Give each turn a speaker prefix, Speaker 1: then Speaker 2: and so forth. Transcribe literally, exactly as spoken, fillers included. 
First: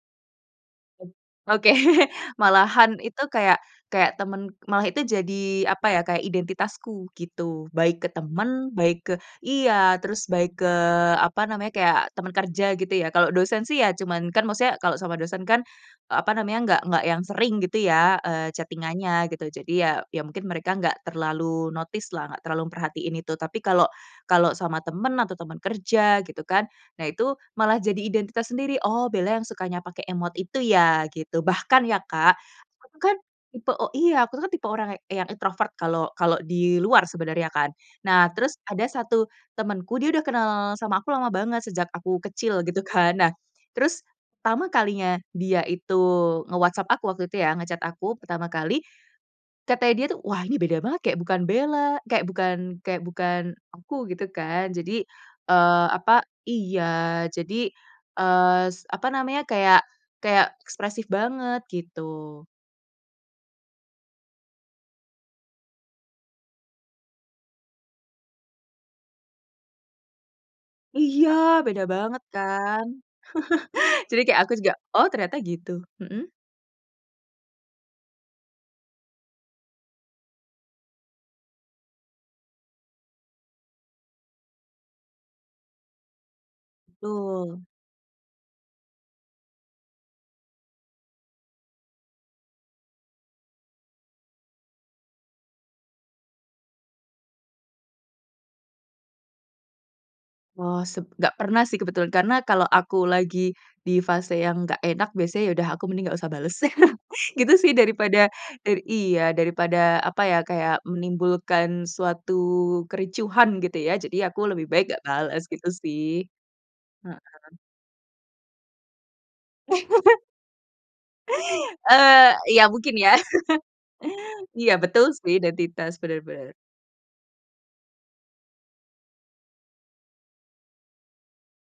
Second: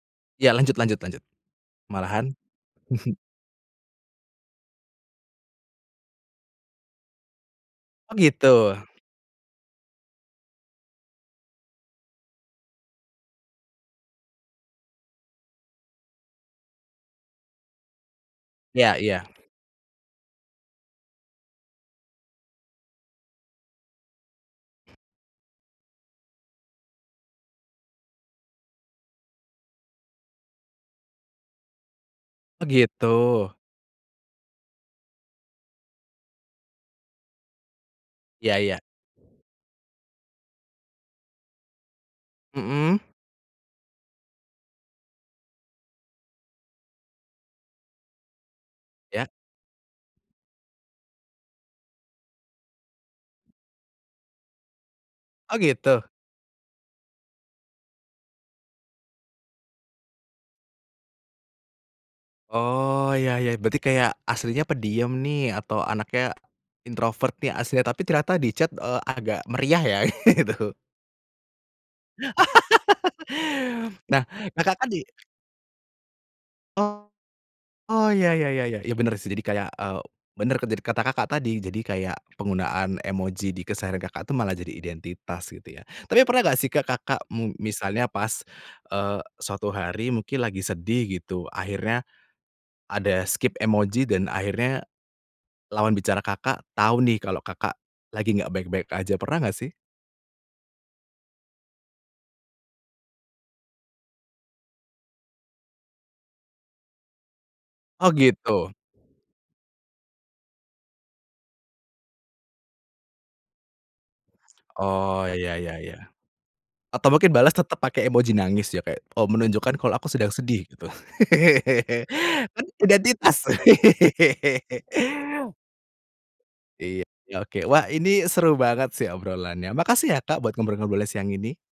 Speaker 1: Ya, lanjut lanjut lanjut,
Speaker 2: Oke,
Speaker 1: malahan?
Speaker 2: malahan itu kayak kayak teman, malah itu jadi, apa ya, kayak identitasku, gitu. Baik ke
Speaker 1: Oh
Speaker 2: teman,
Speaker 1: gitu?
Speaker 2: baik ke iya, terus baik ke, apa namanya, kayak teman kerja gitu ya, kalau dosen sih ya cuman, kan maksudnya kalau sama dosen kan, apa namanya, nggak nggak yang sering gitu ya, eee,
Speaker 1: Iya iya.
Speaker 2: chatting-an-nya gitu, jadi ya ya mungkin mereka nggak terlalu notice lah, nggak terlalu memperhatikan itu. Tapi kalau kalau sama teman, atau teman kerja gitu kan, nah itu malah jadi identitas sendiri, "oh Bella yang sukanya pake emot itu ya?" gitu. Bahkan ya Kak,
Speaker 1: Oh
Speaker 2: aku kan
Speaker 1: gitu.
Speaker 2: tipe iya, aku kan tipe orang yang introvert kalau kalau di luar sebenarnya kan, nah terus
Speaker 1: Iya iya.
Speaker 2: ada satu temanku, dia udah kenal sama aku lama banget, sejak aku kecil gitu
Speaker 1: Mhm.
Speaker 2: kan. Nah terus pertama kalinya, dia itu nge-WhatsApp aku waktu itu ya, nge-chat aku pertama kali.
Speaker 1: Iya.
Speaker 2: Katanya dia tuh, "wah ini beda banget, kayak bukan Bella" kayak bukan kayak bukan aku, gitu kan. Jadi,
Speaker 1: Oh
Speaker 2: eee,
Speaker 1: gitu?
Speaker 2: apa iya, jadi, eee, s apa namanya, kayak kayak ekspresif banget, gitu.
Speaker 1: Oh ya ya, berarti kayak, aslinya pendiem nih atau anaknya, introvert nih aslinya, tapi ternyata di chat, eee, agak meriah ya, gitu.
Speaker 2: Iya, beda banget kan? Jadi
Speaker 1: Nah,
Speaker 2: kayak aku juga,
Speaker 1: Kakak kan di
Speaker 2: "Oh ternyata gitu," mhm?
Speaker 1: Oh, oh, ya ya ya ya ya benar sih, jadi kayak, eee, benar kata Kakak tadi, jadi kayak penggunaan emoji di keseharian Kakak tuh malah jadi identitas gitu ya. Tapi pernah nggak sih, Kakak mung
Speaker 2: Betul.
Speaker 1: misalnya pas, eee, suatu hari mungkin lagi sedih gitu, akhirnya, ada skip emoji dan akhirnya, lawan bicara Kakak, tahu nih kalau Kakak, lagi nggak baik-baik aja. Pernah nggak sih?
Speaker 2: Oh, seb nggak pernah sih kebetulan, karena kalau aku lagi, di fase yang nggak enak, biasanya ya udah aku mending nggak usah bales. Gitu sih.
Speaker 1: Oh
Speaker 2: Daripada
Speaker 1: gitu.
Speaker 2: iya, daripada, apa ya, kayak menimbulkan suatu kericuhan gitu ya, jadi aku lebih baik nggak
Speaker 1: Oh
Speaker 2: bales,
Speaker 1: ya
Speaker 2: gitu
Speaker 1: ya
Speaker 2: sih.
Speaker 1: ya. Atau mungkin balas
Speaker 2: Heeh.
Speaker 1: tetap pakai emoji nangis ya, kayak menunjukkan kalau aku sedang sedih gitu.
Speaker 2: Eee,
Speaker 1: Kan
Speaker 2: ya mungkin ya,
Speaker 1: Identitas.
Speaker 2: iya betul, sih identitas, benar-benar.
Speaker 1: Iya, ya oke. Wah ini seru banget sih obrolannya, makasih ya Kak buat ngobrol-ngobrolnya siang ini.